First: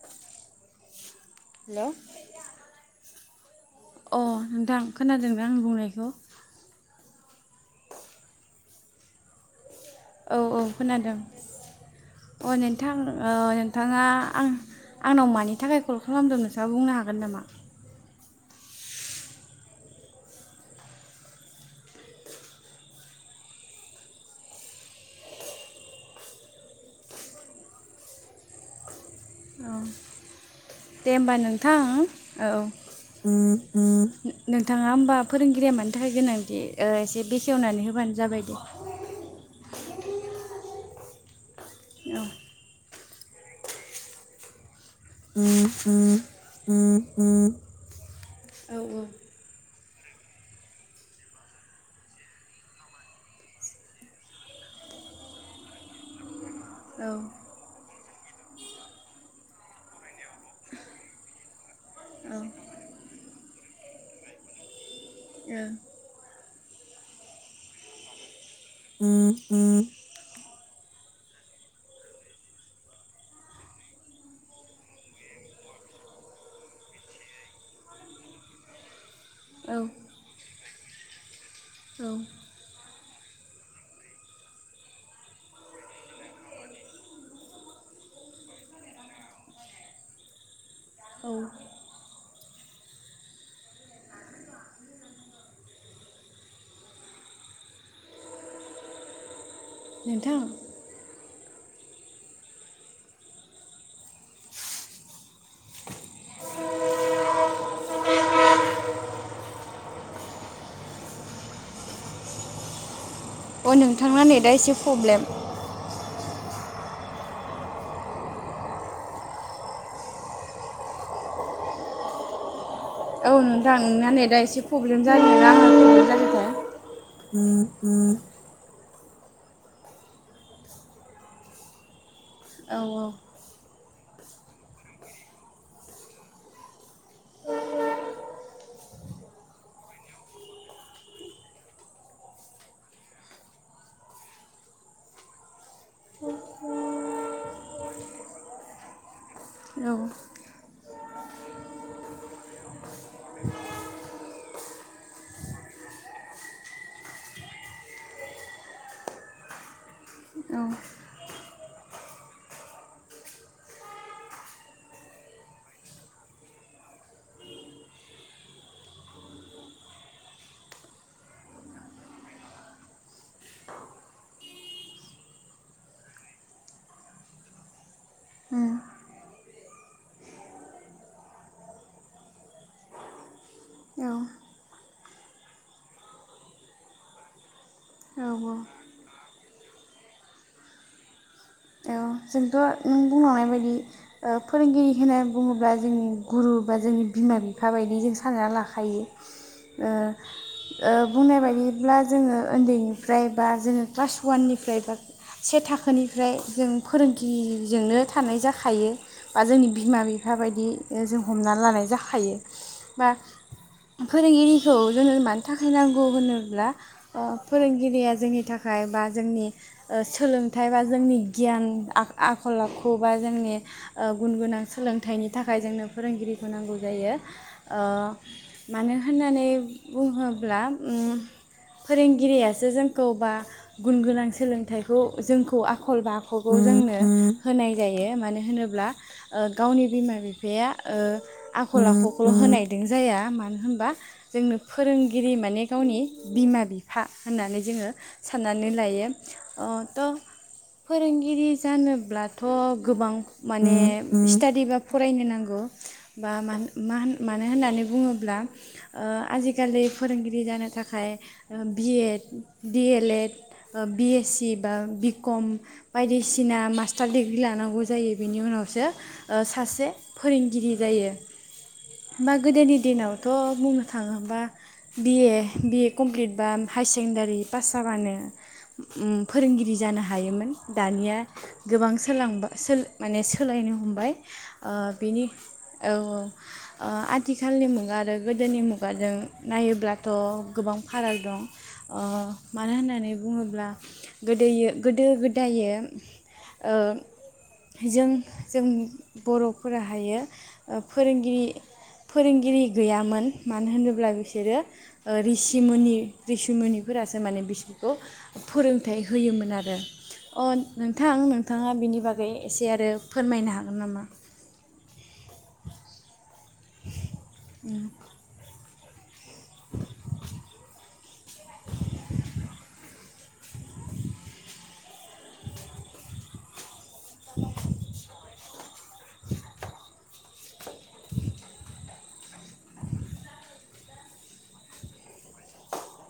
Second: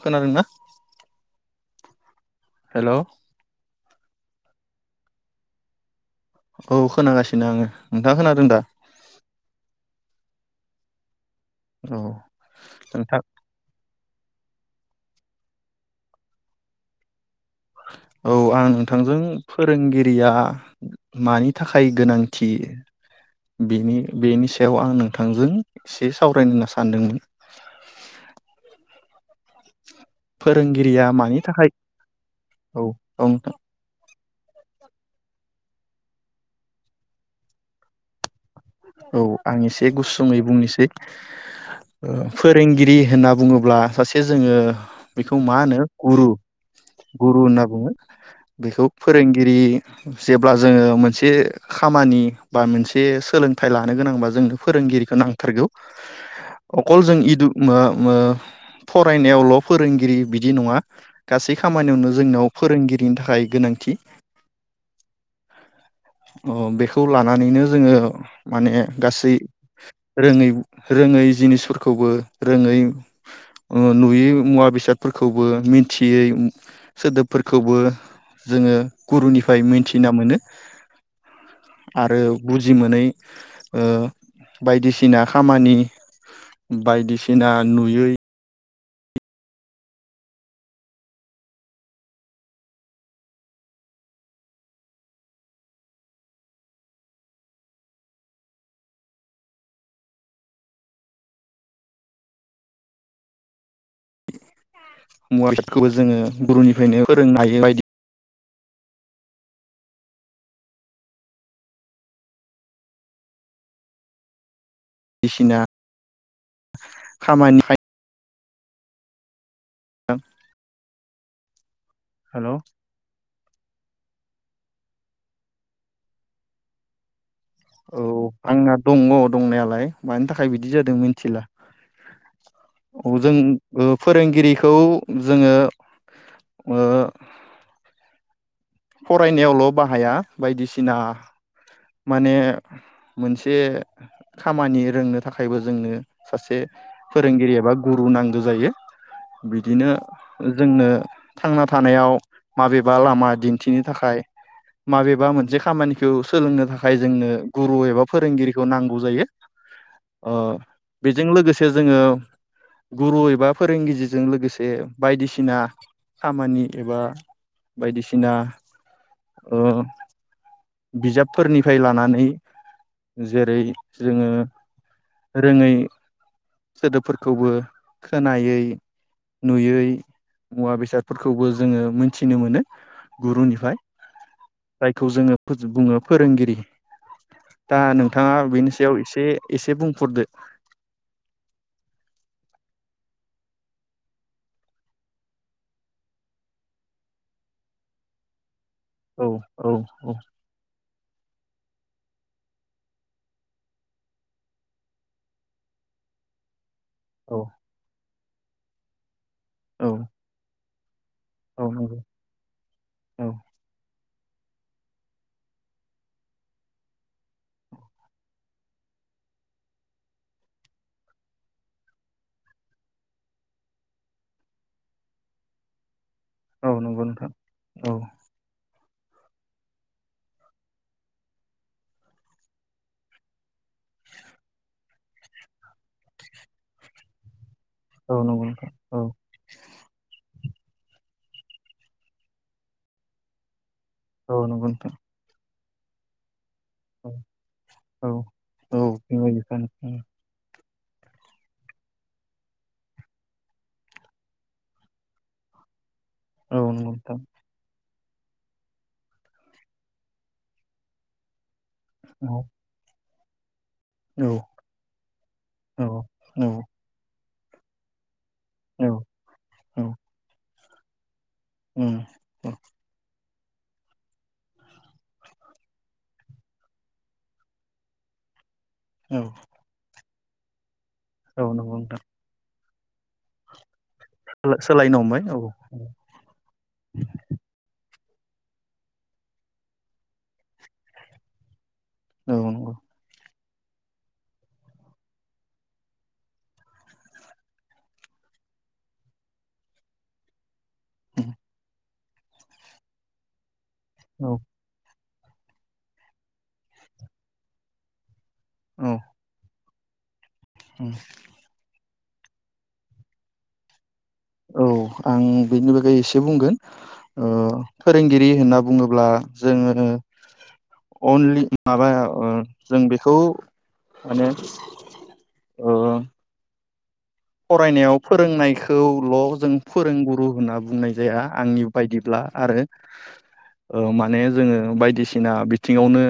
खोनादोंना? Hello hello अ नोंथां खोनादोंना‌ आं बुंनायखौ? औ खोनागासिनो आङो नोंथां खोनादों दा? औ औ खोनादों। औ अ नोंथां औ नोंथाङा आं आंनाव मानि थाखाय कल खालामदों नोंथाङा बुंनो हागोन नामा? औ आं नोंथांजों फोरोंगिरिया मानि थाखाय गोनांथि बेनि बेनि सायाव आं नोंथांजों इसे सावरायनो होनना सानदोंमोन। फोरोंगिरिया दे ओमबा मानि थाखाय नोंथां औ औ नोंथां नोंथाङा ओमबा फोरोंगिरिया मानि थाखाय गोनांदि ओ इसे बेखेवनानै होबानो जाबाय दे। औ आं एसे गुसुङै बुंनोसै ओ औ फोरोंगिरि होनना बुङोब्ला सासे जोङो बेखौ मा होनो गुरु औ गुरु होनना बुङो औ बेखौ फोरोंगिरि जेब्ला जोङो मोनसे खामानि बा मोनसे सोलों थाय लानो गोनांबा जोंनो फोरोंगिरिखौ नांथारगौ। अकल जों ओ इदु [unintelligible] मो फरायनायावल' फोरोंगिरि बिद दि नङा गासै खामानियावनो औ जोंनाव फोरोंगिरिनि थाखाय गोनां थि ओ ओ बेखौ लानानैनो जोङो माने गासै नोंथां रोङै रोङै जिनिसफोरखौबो रोङै ओ नुयै मुवा बेसादफोरखौबो मिन्थियै सोदोबफोरखौबो जोङो गुरुनिफ्राय मोनथिना मोनो आरो बुजि मोनै बायदिसिना खामानि बायदिसिना नुयै औ नोंथां मुवा बेसादखौबो जोङो गुरुनिफ्रायनो फोरोंनो हायो बायदि अ नोंथांना नेदा एसे प्रब्लेम खामायनो हायो। [unintelligible] हेल' औ नोंथां नोंना नेदा एसे प्रब्लेम जादों दां ना आंनासो प्रब्लेम जादोंथाय औ आंना दङ दंनायालाय मानि थाखाय बिदि जादों मिथिला। औ अ जों ओ फोरोंगिरिखौ जोङो ओ फरायनायावल' बाहाया बायदिसिना माने मोनसे खामानि रोंनो थाखायबो जोंनो सासे फोरोंगिरि एबा गुरु नांगौ जायो औ बिदिनो जोंनो थांना थानायाव माबेबा लामा दिन्थिनो थाखाय माबेबा मोनसे खामानिखौ सोलोंनो थाखाय जोंनो गुरु एबा फोरोंगिरिखौ नांगौ जायो बेजों लोगोसे जोङो गुरु एबा फोरोंगिरिजों लोगोसे बायदिसिना खामानि एबा बायदिसिना ओ बिजाबफोरनिफ्राय लानानै जेरै जोङो रोङै सोदोबफोरखौबो खोनायै नुयै मुवा बेसादफोरखौबो जोङो मोनथिनो मोनो गुरुनिफ्राय। औ। जायखौ जोङो बुङो फोरोंगिरि। दा औ औ नोंथाङा औ बेनि सायाव एसे एसे बुंफोरदो ओ जोंथ' नों बुंलांनाय बायदि फोरोंगिरि होनना बुङोब्ला जोंनि गुरु बा जोंनि बिमा बिफा बायदि जों सानना लाखायो खायो औ औ ओ औ ओ बुंनाय बायदिब्ला जोङो उन्दैनिफ्राय बा जोङो क्लास वाननिफ्राय बा से थाखोनिफ्राय जों औ फोरोंगिरिजोंनो थानाय जाखायो। बा जोंनि औ बिमा बिफा बायदि जों हमना औ लानाय नंगौ जाखायो बा औ फोरोंगिरिखौ जोंनो मानि थाखाय नांगौ होनोब्ला फोरोंगिरिया जोंनि थाखाय बा जोंनि सोलोंथाइ बा जोंनि गियान आ आखल आखु बा जोंनि गुन गोनां सोलोंथाइनि थाखाय जोंनो फोरोंगिरिखौ औ नांगौ नंगौ जायो। नोंथां ओ औ मानो होननानै बुङोब्ला ओ फोरोंगिरियासो जोंखौ बा गुन गोनां सोलोंथाइखौ जोंखौ आखल बा खखौ जोंनो होनाय औ जायो मानो नंगौ नोंथां होनोब्ला औ ओ गावनि बिमा बि फाया ओ आखल आखुखौल' होनायदों जाया मानो होनबा औ जोंनो नंगौ नोंथां फोरोंगिरि माने गावनि बिमा बिफा औ होननानै जोङो औ साननानै औ लायो बिमा औ बिफानि थ' फोरोंगिरि जानोब्लाथ' गोबां माने स्टादि बा फरायनो नांगौ बा मान नंगौ मा नोंथां मानो होननानै बुङो ब्ला ओ आजिखालि फोरोंगिरि जानो थाखाय बि एड, औ डि एल एड बि औ एस सि बा बि कम औ बायदिसिना औ मास्टार दि ग्रि लानांगौ जायो। बिनि उनावसो ओ औ सासे फोरोंगिरि जायो‌। उम बा औ गोदोनि दिनाव थ' बुंनो थाङोबोबा B A B A complete बा हायार सेकेणडारि पास जाबानो औ फोरोंगिरि जानो हायोमोन। दानिया नंगौ गोबां नोंथां सोलांबा सो माने सोलायनो हम बाय ओ बेनि औ औ ओ आथिखालनि मुगा आरो गोदोनि मुगाजों नायोब्लाथ' गोबां फाराग दं। अ मानो नंगौ होननानै बुङो ब्ला गोदोयो गोदो गो दायो ओ जों जों बर'फोराहायो ओ फोरोंगिरि फोरोंगिरि गैयामोन। मानो होनोब्ला औ बिसोरो ओ रिसिमोनि रिसिमोनिफोरासो माने बिसोरखौ औ फोरोंथाइ होयोमोन आरो। अ नोंथां नोंथाङा बिनि बाग बै एसे आरो फोरमायनो हागोन नामा? औ आं बेनि बागै एसे ए बुंगोन ओ फोरोंगिरि होनना बुङोब्ला जोङो अनलि माबा ओ जों बे खौ माने ओ फरायनायाव फोरोंनायखौल' जों फोरोंगु गु होनाप बुंनाय जाया आंनि बायदिब्ला। आरो ओ माने जोङो बायदिसिना बिथिङावनो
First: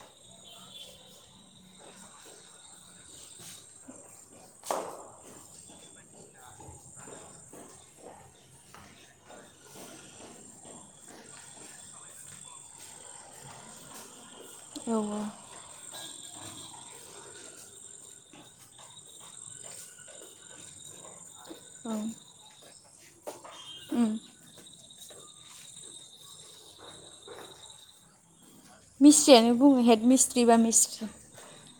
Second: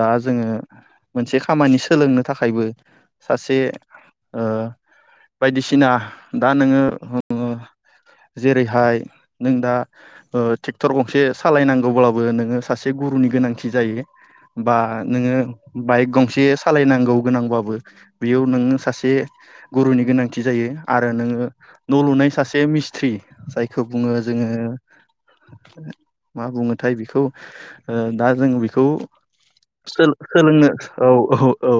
दा जोङो मोनसे खामानि सोलोंनो थाखायबो सासे ओ बायदिसिना दा नोङो ओ जेरैहाय नों दा ओ ट्रेक्टर गंसे सालायनांगौब्लाबो नोङो सासे गुरुनि गोनांथि जायो। बा औ नोङो बाइक गंसे सालायनांगौ गोनांबाबो बेयाव नोङो सासे गुरुनि गोनांथि जायो आरो नोङो औ न' लुनाय सासे मिस [unintelligible] जायखौ उम बुङो जोङो मा बुङोथाय बिखौ ओ दा जों बि खौ मिस्ट्रियानो बुङो हेड फिसोल मिस्ट्रि बा होलोंनो मिस्ट्रि औ औ औ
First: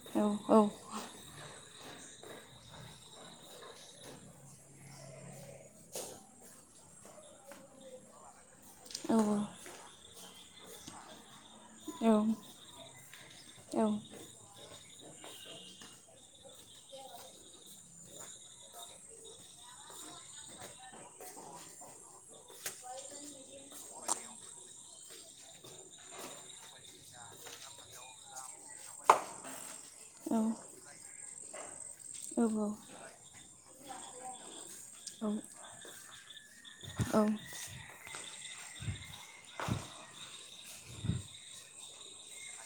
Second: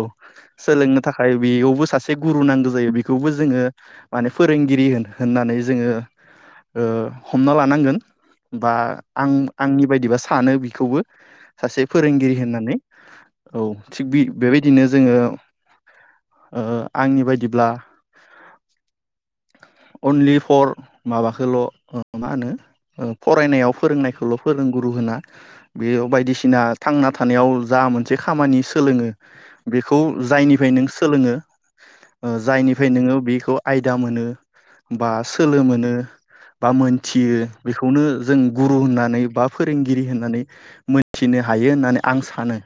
सोलोंनो थाखाय बेयावबो सास से गुरु नानद' जायो बेखौबो जोङो माने फोरोंगिरि होन होननानै जोङो ओ हमना लानांगोन बा औ आं आंनि बायदिबा हानो बिखौबो सासे औ फोरोंगिरि होननानै औ थिग बि बेबायदिनो जोङो ओ आंनि बायदिब्ला अनलि फर माबाखोल' मा होनो ओ फरायनायाव फोरोंनायखौल' फोरोंगुरु होना बे बायदिसिना थांना थानायाव जा मोनसे खामानि सोलोङो बेखौ जायनिफाय नों सोलोङो ओ जायनिफाय नोङो बिख' आयदा मोनो बा सोलो मोनो बा औ मोनथियो बेखौनो जों गुरु होननानै बा फोरोंगिरि होननानै मोनथिनो हायो होननानै आं सानो।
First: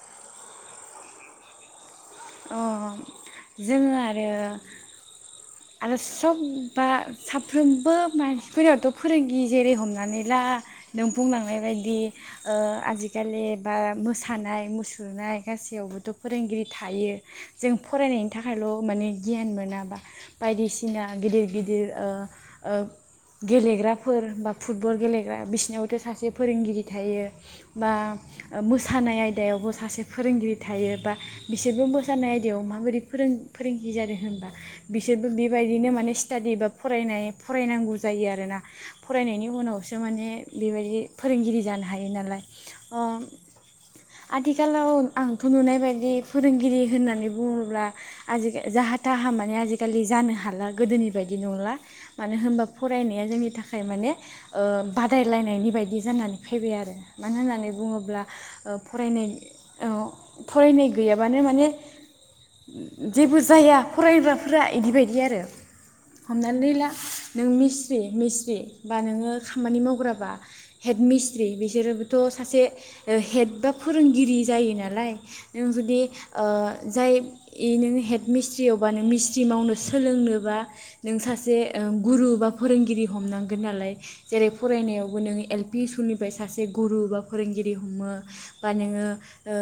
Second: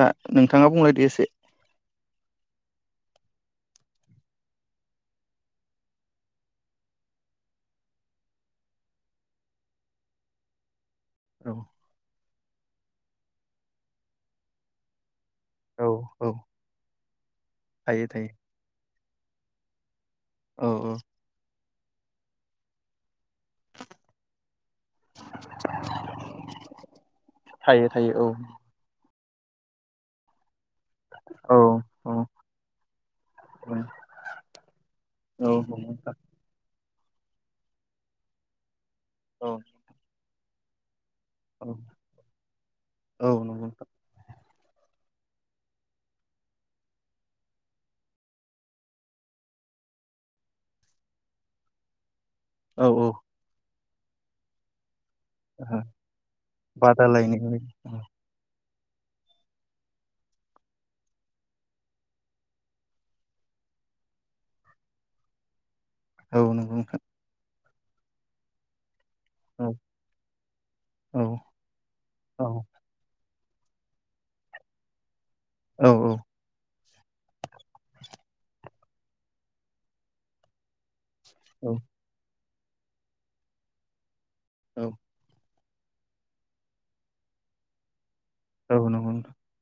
दा नोंथाङा बुंलायदो एसे। अ जोङो आरो आरो सब बा साफ्रोमबो मानसिफोराथ' फोरोंगि जेरै हमनानै ला नों औ बुंलांनाय बायदि ओ आजिखालि बा मोसानाय मुसुरनाय औ गासैयावबोथ' औ फोरोंगिरि थायो जों थायो यैनि थायो थाखायल माने गियान मोनाबा औ औ बायदिसिना गिदिर गिदिर। यो ओ ओ। गेलेग्राफोर बा फुटबल गेलेग्रा बिसिोरनियावथ सासे फोरोंगिरि थायो थायो बा थायो औ ओ मोसानाय आयदा बेयावबो सासे फोरोंगिरि। थायो बा औ बिसोरबो औ मोसानाय आयदायाव मा? फोरों औ फोरोंगिरि जानो होनोब्ला बिसोरबो औ बे नंगौ बायदिनो माने नोंथां सिथादि बा फरायनाय फरायनांगौ जायो आरोना फरायनायनि औ उनावसो माने बेबायदि फोरोंगिरि औ जानो हायो नालाय अ औ नंगौ नोंथां आथिखाल आथिखालाव आंथ नुनाय बायदि फोरोंगिरि होननानै बुंङो होनब्ला आजि जाहा थाहा माने आजिखालि जानो हाला गोदोनि बायदि नंला। मानो होनबा औ फरायनाया जोंनि थाखाय थाखाय माने ओ बादायलायनायनि औ बायदि जानानै फैबाय आरो मानो बादायलायनाय होननानै बुंङोब्ला ओ फरायनाय औ फरायनाय गैयाबानो माने जेबो जाया फरायग्राफोरा इदि बायदि आरो। औ हमनानै नंगौ ला नोंथां नों मिस [unintelligible] मिस्रि बानायनो औ खामानि मावग्राबा हेड औ मिस्ट्रि बिसोरोबोथ औ सासे हेद बा फोरोंगिरि जायो नालाय। नों औ जुदि ओ जाय ए नोंङो हेद मिस्ट्रियावबा नों मिस्ट्रि मावनो सोलोंनोबा नों सासे औ ओ गुरु बा फो फोरोंगिरि हमनांगोन नालाय जेरै औ फरायनायावबो नों एल बे सुनिफ्राय सासे गुरु बा फोरोंगिरि हमो बा औ नोंङो नंगौ नोंथां ओ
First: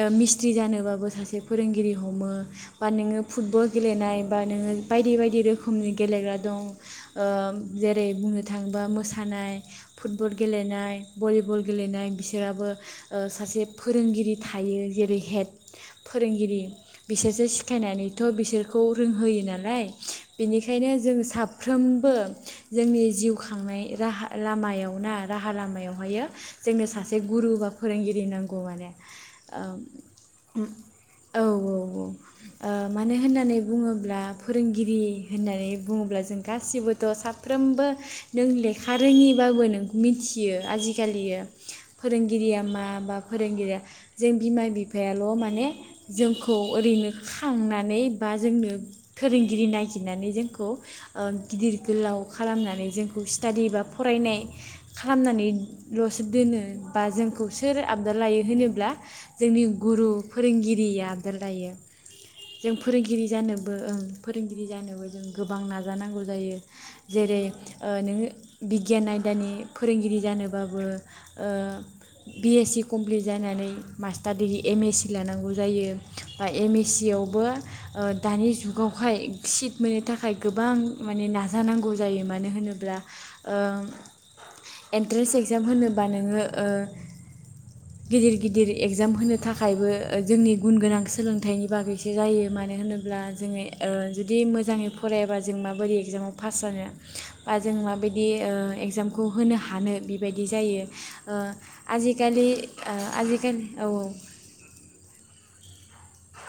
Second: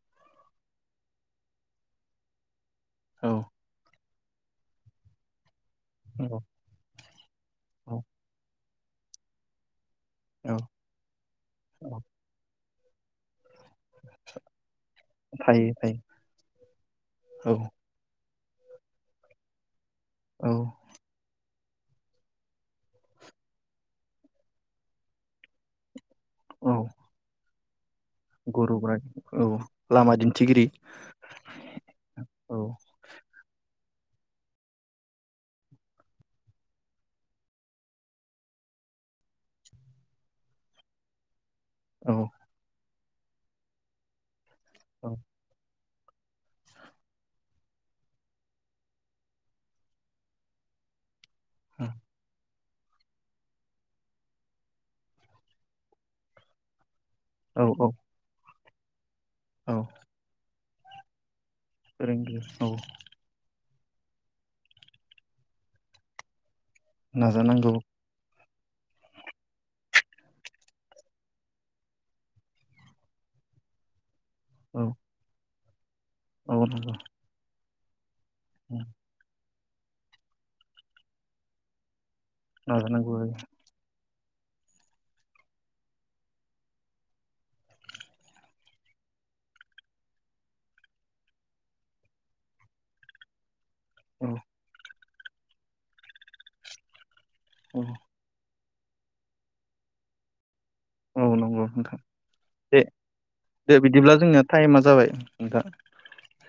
ओ मिस्थ्रि जानोबाबो सासे फोरोंगिरि हमो। बा नोङो औ फुटबल गेलेनाय बा नोङो बायदि बायदि रोखोम नि गेलेग्रा औ दं ओ औ जेरै बुंनो थांबा मोसानाय फुटबल औ गेलेनाय भलिबल औ गेलेनाय बिसोराबो ओ सासे फोरोंगिरि थायो। जेरै हेद थायो थायो फोरोंगिरि बिसोरसो औ सिखायनानै थ' बिसोरखौ रोंहोयो नालाय औ बेनिखायनो जों साफ फ्रोमबो जोंनि जिउ खांनाय राहा लामायाव ना राहा लामायावहायो औ जोंनो सासे गुरु बा फोरोंगिरि नांगौ गुरु माने [unintelligible] औ लामा दिन्थिगिरि। औ औ औ ओ औ मानो होननानै बुङोब्ला फोरोंगिरि होननानै बुङोब्ला जों गासिबोथ' साफ्रोमबो नों लेखा रोङिबाबो नोंखौ मिथियो आजिखालियो। औ फोरोंगिरिया मा? बा फोरोंगिरिया जों बिमा औ बिफायाल' माने जोंखौ ओरैनो खांनानै बा जोंनो फोरोंगिरि नागिरनानै जोंखौ ओ गिदिर गोलाव खालामनानै जोंखौ स्टाडि बा फरायनाय खालामनानैल'सो दोनो। बा जोंखौ औ सोर औ आबाद लायो होनो ल्बा जोंनि औ गुरु फोरोंगि [unintelligible] लायो। फोरोंगिरि औ जों फोरोंगिरि जानो बो ओं फोरोंगिरि जानोबो जों गोबां नाजानांगौ जायो। जेरै नाजानांगौ ओ नोङो बिगियान आयदानि फोरोंगिरि जानोबाबो ओ बि एस सि कमप्लिट जानानै मा स्तार डिग्रि एम औ एस सि लानांगौ जायो। बा औ एम एस नंगौ सि आवबो अ दानि जुगावहाय सिट मोननो थाखाय गोबां माने नाजानांगौ जायो मानो होनोब्ला नाजानांगौ ओ एन्ट्रेन्स एक्जाम होनोबा नोङो ओ गिदिर गिदिर एगजाम होनो थाखायबो जोंनि गुन गोनां सोलोंथाइनि बागैसो जायो मानो होनोब्ला जोङो ओ आरो जुदि मोजाङै फरायाबा जों माबोरै एगजामाव पास जानो। बा जों औ माबायदि ओ एगजामखौ होनो हानो बेबायदि जायो। औ औ ओ नंगौ नोंथां आजिखालि दे ओ आजिखालि दे औ औ। बिदिब्ला जोंनिया टाइमा जाबाय नोंथां।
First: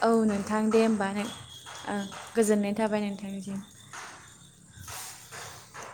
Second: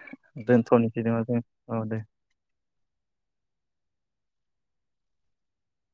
औ नोंथां दे दोनथ'नोसै नामा होमबालाय जों औ दे ओ गोजोननाय। थाबाय नोथांनिसिम।